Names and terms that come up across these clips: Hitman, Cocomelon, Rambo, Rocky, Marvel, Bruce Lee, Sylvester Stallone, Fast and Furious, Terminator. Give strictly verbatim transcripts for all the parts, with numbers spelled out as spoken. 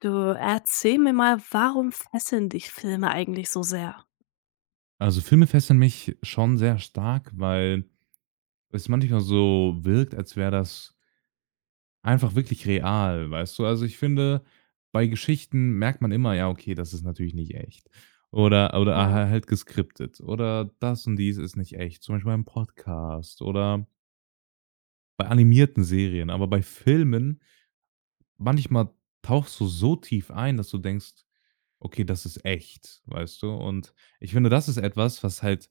Du, erzähl mir mal, warum fesseln dich Filme eigentlich so sehr? Also, Filme fesseln mich schon sehr stark, weil es manchmal so wirkt, als wäre das einfach wirklich real, weißt du? Also, ich finde, bei Geschichten merkt man immer: „Ja, okay, das ist natürlich nicht echt." Oder oder ha halt halt geskriptet oder das und dies ist nicht echt, zum Beispiel beim Podcast oder bei animierten Serien. Aber bei Filmen manchmal tauchst du so tief ein, dass du denkst: Okay, das ist echt, weißt du? Und ich finde, das ist etwas, was halt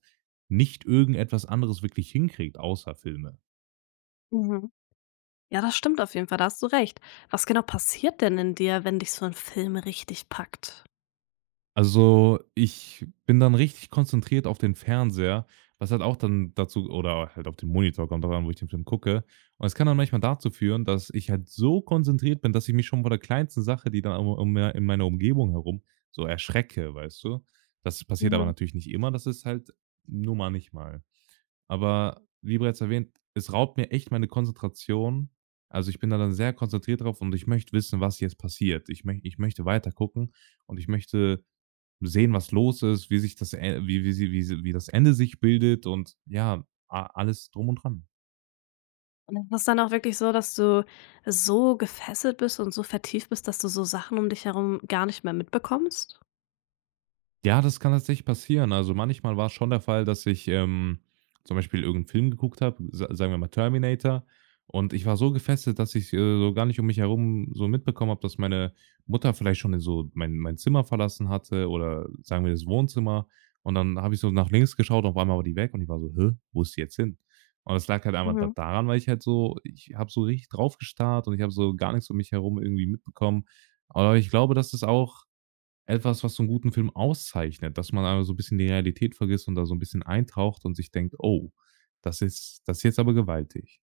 nicht irgendetwas anderes wirklich hinkriegt, außer Filme. Mhm. Ja, das stimmt auf jeden Fall, da hast du recht. Was genau passiert denn in dir, wenn dich so ein Film richtig packt? Also, ich bin dann richtig konzentriert auf den Fernseher, was halt auch dann dazu oder halt auf den Monitor, kommt drauf an, wo ich den Film gucke. Und es kann dann manchmal dazu führen, dass ich halt so konzentriert bin, dass ich mich schon von der kleinsten Sache, die dann um um in meiner Umgebung herum so erschrecke, weißt du? Das passiert aber Mhm. natürlich nicht immer, das ist halt nur mal nicht mal. Aber wie bereits erwähnt, es raubt mir echt meine Konzentration. Also, ich bin da dann sehr konzentriert drauf und ich möchte wissen, was jetzt passiert. Ich möch ich möchte weiter gucken und ich möchte sehen, was los ist, wie sich das, äh wie wie sie wie sie wie das Ende sich bildet, und ja, a alles drum und dran. Und ist das dann auch wirklich so, dass du so gefesselt bist und so vertieft bist, dass du so Sachen um dich herum gar nicht mehr mitbekommst? Ja, das kann tatsächlich passieren. Also, manchmal war es schon der Fall, dass ich, ähm, zum Beispiel, irgendeinen Film geguckt habe, sa sagen wir mal Terminator, und ich war so gefesselt, dass ich, äh, so gar nicht um mich herum so mitbekommen habe, dass meine Mutter vielleicht schon in so mein mein Zimmer verlassen hatte, oder sagen wir das Wohnzimmer. Und dann habe ich so nach links geschaut, auf einmal war die weg und ich war so: „Hä, wo ist die jetzt hin?" Und das lag halt einfach da Mhm. daran, weil ich halt so, ich habe so richtig drauf gestarrt und ich habe so gar nichts um mich herum irgendwie mitbekommen. Aber ich glaube, dass es auch etwas was so 'n guten Film auszeichnet, dass man aber so 'n bisschen die Realität vergisst und da so 'n bisschen eintaucht und sich denkt: „Oh, das ist das ist jetzt aber gewaltig."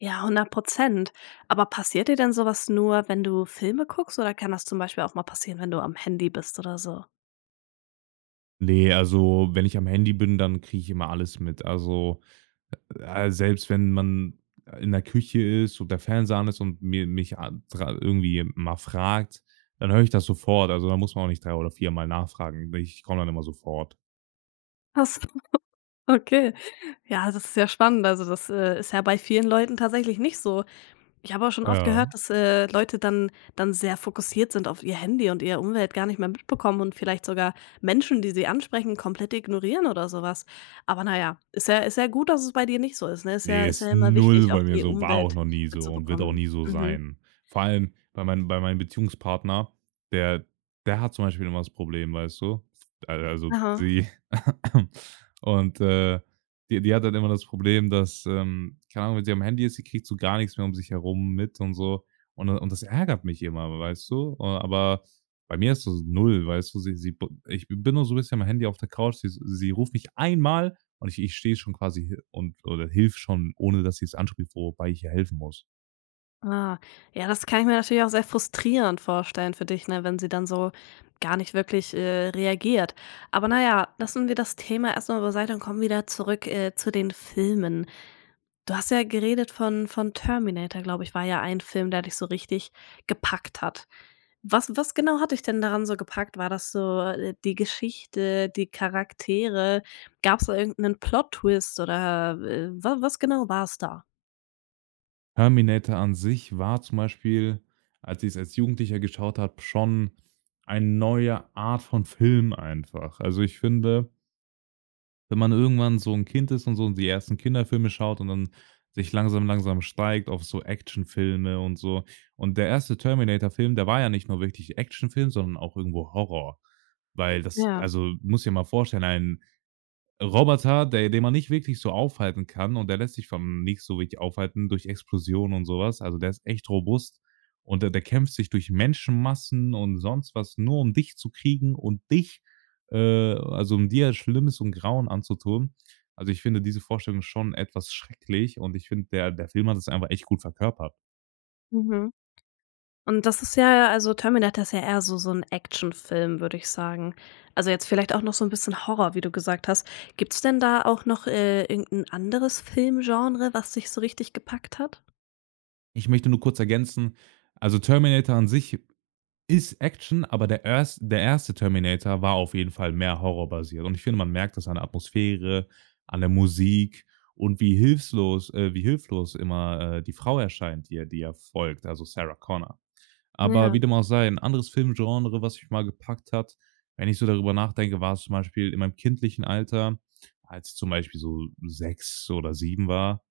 Ja, hundert Prozent. Aber passiert dir denn so was nur, wenn du Filme guckst, oder kann das zum Beispiel auch mal passieren, wenn du am Handy bist oder so? Ne, also, wenn ich am Handy bin, dann kriege ich immer alles mit. Also, äh, äh, selbst wenn man in der Küche ist und der Fernseher an ist und mir mich a dra irgendwie mal fragt, dann höre ich das sofort. Also, da muss man auch nicht drei oder vier Mal nachfragen. Ich komme dann immer sofort. Okay. Ja, das ist ja spannend. Also, das, äh, ist ja bei vielen Leuten tatsächlich nicht so. Ich habe auch schon oft Ja. gehört, dass, äh, Leute dann dann sehr fokussiert sind auf ihr Handy und ihre Umwelt gar nicht mehr mitbekommen und vielleicht sogar Menschen, die sie ansprechen, komplett ignorieren oder sowas. Aber na ja, ist ja ist ja gut, dass es bei dir nicht so ist, ne? Ist ja Nee, ist ist ja immer null wichtig, auch bei mir die so, war auch Umwelt noch nie so und wird auch mitzubekommen. nie so Mhm. sein. Vor allem bei meinem bei meinem Beziehungspartner, der der hat zum Beispiel immer das Problem, weißt du? Al also Aha. sie. Und, äh, die die hat halt immer das Problem, dass, ähm, keine Ahnung, wenn sie am Handy ist, sie kriegt so gar nichts mehr um sich herum mit und so. Und und das ärgert mich immer, weißt du? Äh, aber bei mir ist das null, weißt du? Sie sie Ich bin nur so 'n bisschen am Handy auf der Couch, sie sie ruft mich einmal und ich ich stehe schon quasi, hi und oder hilf schon, ohne dass sie es anspricht, wobei ich ihr helfen muss. Ah, ja, das kann ich mir natürlich auch sehr frustrierend vorstellen für dich, ne, wenn sie dann so gar nicht wirklich, äh, reagiert. Aber naja, lassen wir das Thema erst mal beiseite und kommen wieder zurück, äh, zu den Filmen. Du hast ja geredet von von Terminator, glaube ich, war ja ein Film, der dich so richtig gepackt hat. Was was genau hat dich denn daran so gepackt? War das so, äh, die Geschichte, die Charaktere? Gab es da irgendeinen Plot-Twist oder, äh, wa was genau war es da? Terminator an sich war zum Beispiel, als ich es als Jugendlicher geschaut habe, schon eine neue Art von Film einfach. Also, ich finde, wenn man irgendwann so ein Kind ist und so die ersten Kinderfilme schaut und dann sich langsam, langsam steigt auf so Actionfilme und so. Und der erste Terminator-Film, der war ja nicht nur wirklich Actionfilm, sondern auch irgendwo Horror, weil das, Ja, also, muss dir mal vorstellen, ein Roboter, der den man nicht wirklich so aufhalten kann und der lässt sich vom nicht so wirklich aufhalten durch Explosionen und sowas. Also, der ist echt robust und der der kämpft sich durch Menschenmassen und sonst was, nur um dich zu kriegen und dich äh, also, um dir Schlimmes und Grauen anzutun. Also, ich finde diese Vorstellung schon etwas schrecklich und ich finde, der der Film hat es einfach echt gut verkörpert. mhm. Und das ist ja, also Terminator ist ja eher so so ein Actionfilm, würde ich sagen. Also, jetzt vielleicht auch noch so ein bisschen Horror, wie du gesagt hast. Gibt's denn da auch noch, äh, irgend anderes Filmgenre, was dich so richtig gepackt hat? Ich möchte nur kurz ergänzen, also Terminator an sich ist Action, aber der erst der erste Terminator war auf jeden Fall mehr horrorbasiert, und ich finde, man merkt das an der Atmosphäre, an der Musik und wie hilfslos äh, wie hilflos immer, äh, die Frau erscheint, die er die er folgt, also Sarah Connor. Aber Ja, wie dem auch sei, ein anderes Filmgenre, was mich mal gepackt hat, wenn ich so darüber nachdenke, war es zum Beispiel in meinem kindlichen Alter, als ich zum Beispiel so sechs oder sieben war,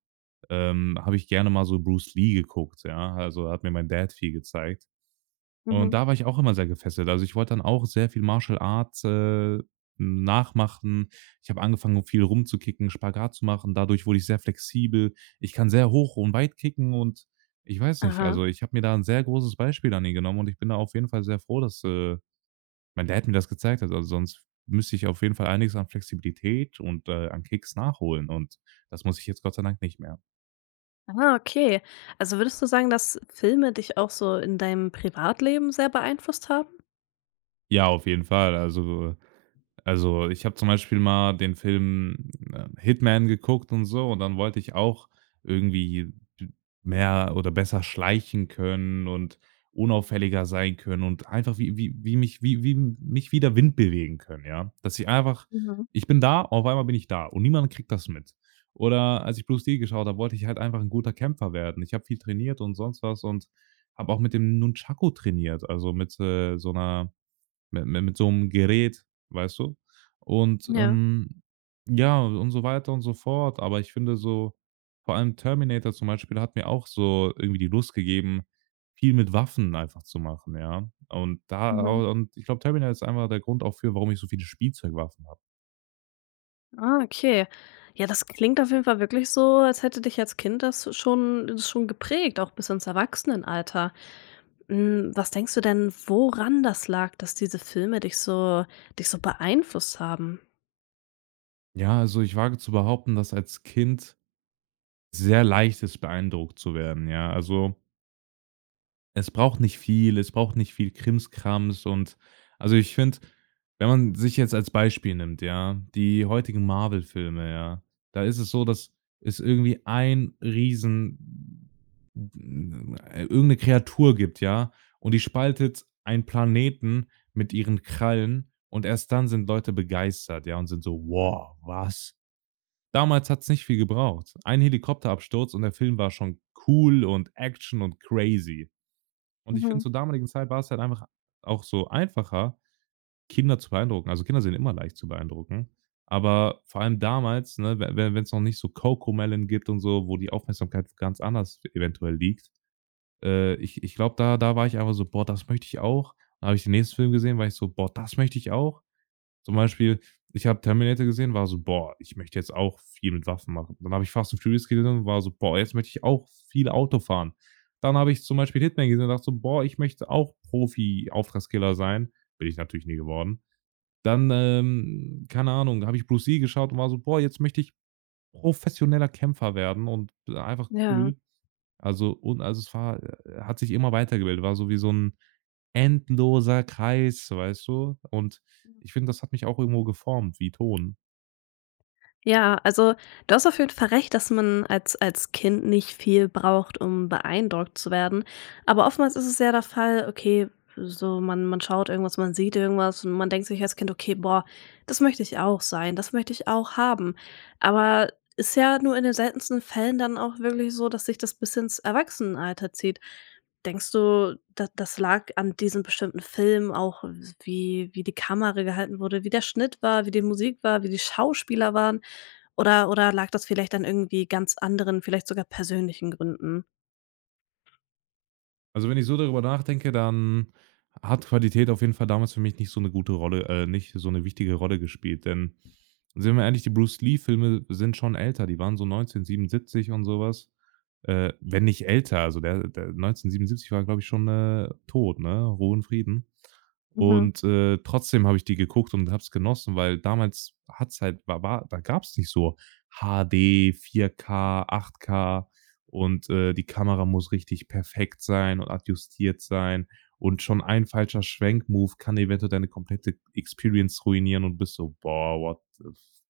ähm, habe ich gerne mal so Bruce Lee geguckt, ja? Also, hat mir mein Dad viel gezeigt. Und mhm. da war ich auch immer sehr gefesselt. Also, ich wollte dann auch sehr viel Martial Arts, äh, nachmachen. Ich habe angefangen, viel rumzukicken, Spagat zu machen. Dadurch wurde ich sehr flexibel. Ich kann sehr hoch und weit kicken und ich weiß nicht, Aha. also, ich habe mir da ein sehr großes Beispiel an ihn genommen und ich bin da auf jeden Fall sehr froh, dass, äh, mein Dad mir das gezeigt hat. Also, sonst müsste ich auf jeden Fall einiges an Flexibilität und, äh, an Kicks nachholen, und das muss ich jetzt Gott sei Dank nicht mehr. Ah, okay. Also, würdest du sagen, dass Filme dich auch so in deinem Privatleben sehr beeinflusst haben? Ja, auf jeden Fall. Also Also, ich habe zum Beispiel mal den Film, äh, Hitman geguckt und so und dann wollte ich auch irgendwie mehr oder besser schleichen können und unauffälliger sein können und einfach wie wie wie mich wie wie mich wie der Wind bewegen können, ja? Dass ich einfach Mhm. ich bin da, auf einmal bin ich da und niemand kriegt das mit. Oder als ich Bruce Lee geschaut habe, wollte ich halt einfach ein guter Kämpfer werden. Ich habe viel trainiert und sonst was und habe auch mit dem Nunchaku trainiert, also mit, äh, so einer Mi mi mit so einem Gerät, weißt du? Und, Ja. ähm, ja, und so weiter und so fort. Aber ich finde so, vor allem Terminator zum Beispiel, hat mir auch so irgendwie die Lust gegeben, viel mit Waffen einfach zu machen, ja? Und da Mhm. und ich glaube, Terminator ist einfach der Grund auch für, warum ich so viele Spielzeugwaffen habe. Ah, okay. Ja, das klingt auf jeden Fall wirklich so, als hätte dich als Kind das schon das schon geprägt, auch bis ins Erwachsenenalter. Hm, was denkst du denn, woran das lag, dass diese Filme dich so dich so beeinflusst haben? Ja, also, ich wage zu behaupten, dass als Kind sehr leicht ist, beeindruckt zu werden, ja? Also. Es braucht nicht viel es braucht nicht viel Krimskrams und, also, ich finde, wenn man sich jetzt als Beispiel nimmt, ja, die heutigen Marvel-Filme, ja, da ist es so, dass es irgendwie ein riesen äh, irgend 'ne Kreatur gibt, ja, und die spaltet einen Planeten mit ihren Krallen und erst dann sind Leute begeistert, ja, und sind so: „Wow, was?" Damals hat's nicht viel gebraucht. Ein Helikopterabsturz und der Film war schon cool und Action und crazy. Und ich finde, Mhm. zur damaligen Zeit war es halt einfach auch so einfacher, Kinder zu beeindrucken. Also, Kinder sind immer leicht zu beeindrucken, aber vor allem damals, ne, we we noch nicht so Cocomelon gibt und so, wo die Aufmerksamkeit ganz anders e-, eventuell liegt. Äh, ich ich glaube, da da war ich einfach so: „Boah, das möchte ich auch." Dann habe ich den nächsten Film gesehen, war ich so: „Boah, das möchte ich auch." Zum Beispiel, ich habe Terminator gesehen, war so: „Boah, ich möchte jetzt auch viel mit Waffen machen." Dann habe ich Fast and Furious gesehen und war so: „Boah, jetzt möchte ich auch viel Auto fahren." Dann habe ich zum Beispiel Hitman gesehen und dachte so: „Boah, ich möchte auch Profi-Auftragskiller sein." Bin ich natürlich nie geworden. Dann, ähm, keine Ahnung, habe ich Bruce Lee geschaut und war so: „Boah, jetzt möchte ich professioneller Kämpfer werden und einfach Ja. cool." also und also es war, äh, hat sich immer weitergebildet, war so wie so 'n endloser Kreis, weißt du? Und ich finde, das hat mich auch irgendwo geformt wie Ton. Ja, also du hast auf jeden Fall recht, dass man als, als Kind nicht viel braucht, um beeindruckt zu werden. Aber oftmals ist es ja der Fall: Okay, so man, man schaut irgendwas, man sieht irgendwas und man denkt sich als Kind: Okay, boah, das möchte ich auch sein, das möchte ich auch haben. Aber ist ja nur in den seltensten Fällen dann auch wirklich so, dass sich das bis ins Erwachsenenalter zieht. Denkst du, da, das lag an diesem bestimmten Film auch, wie, wie die Kamera gehalten wurde, wie der Schnitt war, wie die Musik war, wie die Schauspieler waren? Oder oder lag das vielleicht an irgendwie ganz anderen, vielleicht sogar persönlichen Gründen? Also, wenn ich so darüber nachdenke, dann hat Qualität auf jeden Fall damals für mich nicht so eine gute Rolle äh, nicht so eine wichtige Rolle gespielt, denn sind wir ehrlich, die Bruce Lee-Filme sind schon älter, die waren so neunzehnhundertsiebenundsiebzig und sowas, äh, wenn nicht älter. Also, der der neunzehnhundertsiebenundsiebzig war, glaube ich, schon, äh, tot, ne? Ruhe in Frieden. Mhm, Und, äh, trotzdem habe ich die geguckt und habe es genossen, weil damals hat's halt war war da gab's nicht so H D, vier K, acht K und, äh, die Kamera muss richtig perfekt sein und adjustiert sein. Und schon ein falscher Schwenkmove kann eventuell deine komplette Experience ruinieren und bist so: „Boah, what the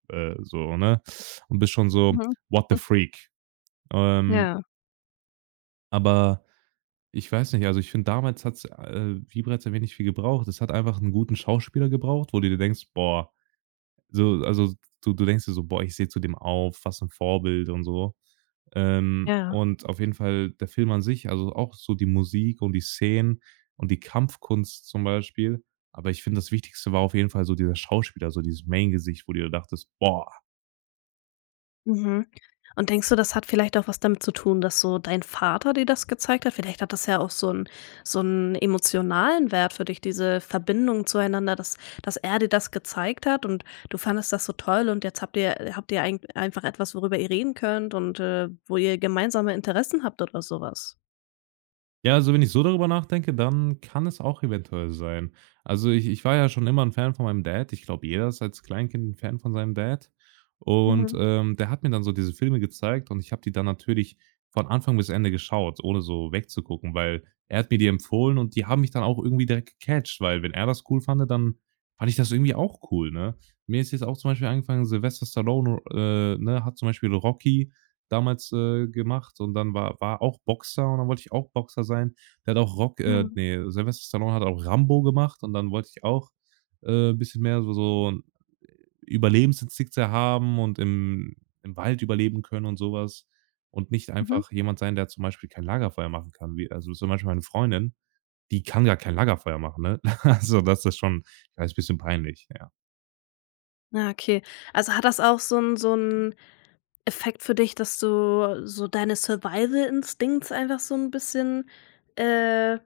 f, äh, so, ne? Und bist schon so: mhm, „What the mhm. freak?" Ähm, Ja, aber ich weiß nicht, also, ich finde, damals hat's, äh, wie bereits erwähnt, nicht viel gebraucht. Es hat einfach einen guten Schauspieler gebraucht, wo du dir denkst: „Boah, so also, du du denkst dir so: „Boah, ich sehe zu dem auf, was ein Vorbild“ und so. Ähm, ja. und auf jeden Fall der Film an sich, also auch so die Musik und die Szenen und die Kampfkunst zum Beispiel. Aber ich finde, das Wichtigste war auf jeden Fall so dieser Schauspieler, so dieses Main-Gesicht, wo du dir dachtest: „Boah, Mhm. Und denkst du, das hat vielleicht auch was damit zu tun, dass so dein Vater dir das gezeigt hat? Vielleicht hat das ja auch so einen so einen emotionalen Wert für dich, diese Verbindung zueinander, dass dass er dir das gezeigt hat und du fandest das so toll und jetzt habt ihr habt ihr eigen einfach etwas, worüber ihr reden könnt und, äh, wo ihr gemeinsame Interessen habt oder sowas? ja, also wenn ich so darüber nachdenke, dann kann es auch eventuell sein. Also ich ich war ja schon immer ein Fan von meinem Dad. Ich glaube, jeder ist als Kleinkind 'n Fan von seinem Dad. Und, Mhm, ähm, der hat mir dann so diese Filme gezeigt und ich habe die dann natürlich von Anfang bis Ende geschaut, ohne so wegzugucken, weil er hat mir die empfohlen und die haben mich dann auch irgendwie direkt gecatcht, weil wenn er das cool fand, dann fand ich das irgendwie auch cool, ne? Mir ist jetzt auch zum Beispiel angefangen, Sylvester Stallone, äh, ne, hat zum Beispiel Rocky damals, äh, gemacht und dann war war auch Boxer und dann wollte ich auch Boxer sein. Der hat auch Rock äh, mhm, ne, Sylvester Stallone hat auch Rambo gemacht und dann wollte ich auch, äh, ein bisschen mehr so so 'n Überlebensinstinkte haben und im im Wald überleben können und sowas und nicht mhm. einfach jemand sein, der zum Beispiel kein Lagerfeuer machen kann, wie also, zum Beispiel meine Freundin, die kann gar kein Lagerfeuer machen, ne? Also, das ist schon ja, ist ein bisschen peinlich, ja. Ah, okay. Also, hat das auch so 'n so 'n Effekt für dich, dass du so deine Survival-Instincts einfach so 'n bisschen, äh,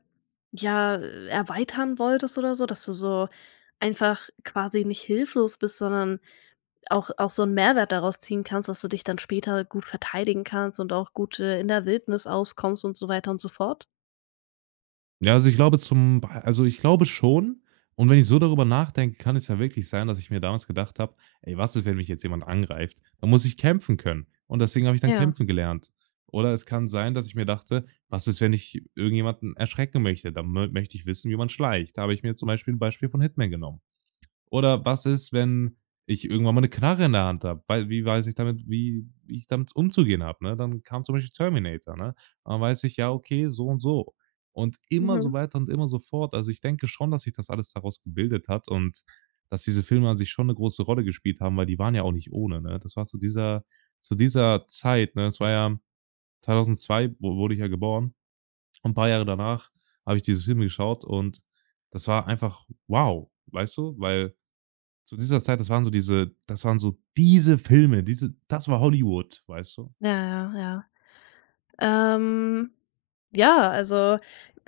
ja, erweitern wolltest oder so, dass du so einfach quasi nicht hilflos bist, sondern auch auch so 'n Mehrwert daraus ziehen kannst, dass du dich dann später gut verteidigen kannst und auch gut, äh, in der Wildnis auskommst und so weiter und so fort? Ja, also ich glaube zum also ich glaube schon und wenn ich so darüber nachdenke, kann es ja wirklich sein, dass ich mir damals gedacht habe: „Ey, was ist, wenn mich jetzt jemand angreift? Dann muss ich kämpfen können.“ Und deswegen habe ich dann Ja. kämpfen gelernt. Oder es kann sein, dass ich mir dachte: „Was ist, wenn ich irgendjemanden erschrecken möchte? Dann mö möchte ich wissen, wie man schleicht.“ Da habe ich mir zum Beispiel ein Beispiel von Hitman genommen. Oder was ist, wenn ich irgendwann mal 'ne Knarre in der Hand habe? Weil wie weiß ich damit wie wie ich damit umzugehen habe, ne? Dann kam zum Beispiel Terminator, ne? Und dann weiß ich, ja, okay, so und so. Und immer so Mhm. weiter und immer so fort. Also, ich denke schon, dass sich das alles daraus gebildet hat und dass diese Filme an sich schon 'ne große Rolle gespielt haben, weil die waren ja auch nicht ohne, ne? Das war zu dieser zu dieser Zeit, ne? Es war ja zweitausendzwei wu wurde ich ja geboren und paar Jahre danach habe ich diese Filme geschaut und das war einfach wow, weißt du? Weil zu dieser Zeit, das waren so diese das waren so diese Filme, diese das war Hollywood, weißt du? Ja, ja, ja. Ähm, ja, also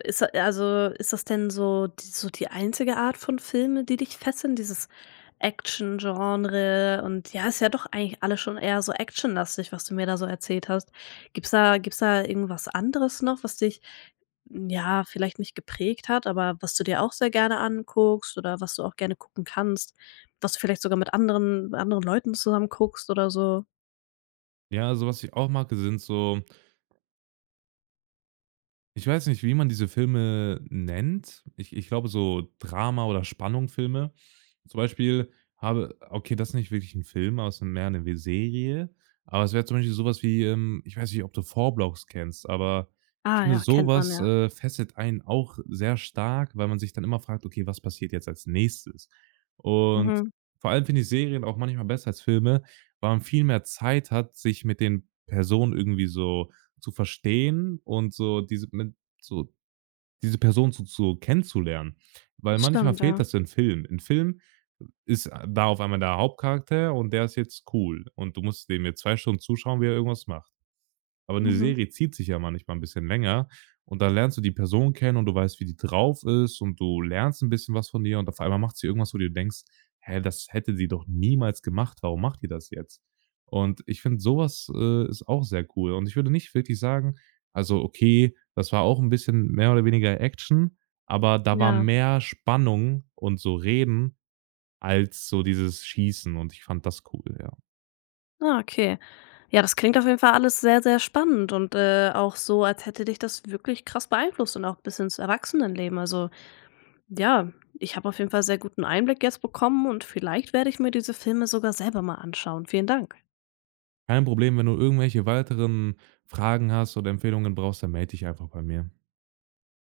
ist, also, ist das denn so d so die einzige Art von Filme, die dich fesseln, dieses Action-Genre? Und ja, ist ja doch eigentlich alles schon eher so actionlastig, was du mir da so erzählt hast. Gibt's da gibt's da irgendwas anderes noch, was dich, hm, ja, vielleicht nicht geprägt hat, aber was du dir auch sehr gerne anguckst oder was du auch gerne gucken kannst, was du vielleicht sogar mit anderen anderen Leuten zusammen guckst oder so? Ja, also, was ich auch mag, sind so, ich weiß nicht, wie man diese Filme nennt. Ich ich glaube, so Drama oder Spannungfilme. Zum Beispiel habe, okay, das ist nicht wirklich ein Film, aber es ist mehr eine Serie. Aber es wäre zum Beispiel sowas wie, ähm ich weiß nicht, ob du Vorblogs kennst, aber ich Ah finde, ja, kennt man sowas ja. äh, fesselt einen auch sehr stark, weil man sich dann immer fragt: „Okay, was passiert jetzt als Nächstes?“ Und Mhm. vor allem finde ich Serien auch manchmal besser als Filme, weil man viel mehr Zeit hat, sich mit den Personen irgendwie so zu verstehen und so diese mit so diese Person so so kennenzulernen. Weil manchmal Stimmt, fehlt ja. das in Filmen. In Filmen ist äh, da auf einmal der Hauptcharakter und der ist jetzt cool und du musst dem jetzt zwei Stunden zuschauen, wie er irgendwas macht. Aber eine Mhm. Serie zieht sich ja manchmal ein bisschen länger und dann lernst du die Person kennen und du weißt, wie die drauf ist und du lernst ein bisschen was von ihr und auf einmal macht sie irgendwas, wo du dir denkst: „Hä, das hätte sie doch niemals gemacht. Warum macht die das jetzt?“ Und ich finde, sowas äh, ist auch sehr cool. Und ich würde nicht wirklich sagen, also, okay, das war auch ein bisschen mehr oder weniger Action, aber da war Ja. mehr Spannung und so Reden als so dieses Schießen und ich fand das cool, ja. Ah, okay. Ja, das klingt auf jeden Fall alles sehr, sehr spannend und, äh, auch so, als hätte dich das wirklich krass beeinflusst und auch bis ins Erwachsenenleben. Also, ja, ich habe auf jeden Fall sehr guten Einblick jetzt bekommen und vielleicht werde ich mir diese Filme sogar selber mal anschauen. Vielen Dank. Kein Problem, wenn du irgendwelche weiteren Fragen hast oder Empfehlungen brauchst, dann melde dich einfach bei mir.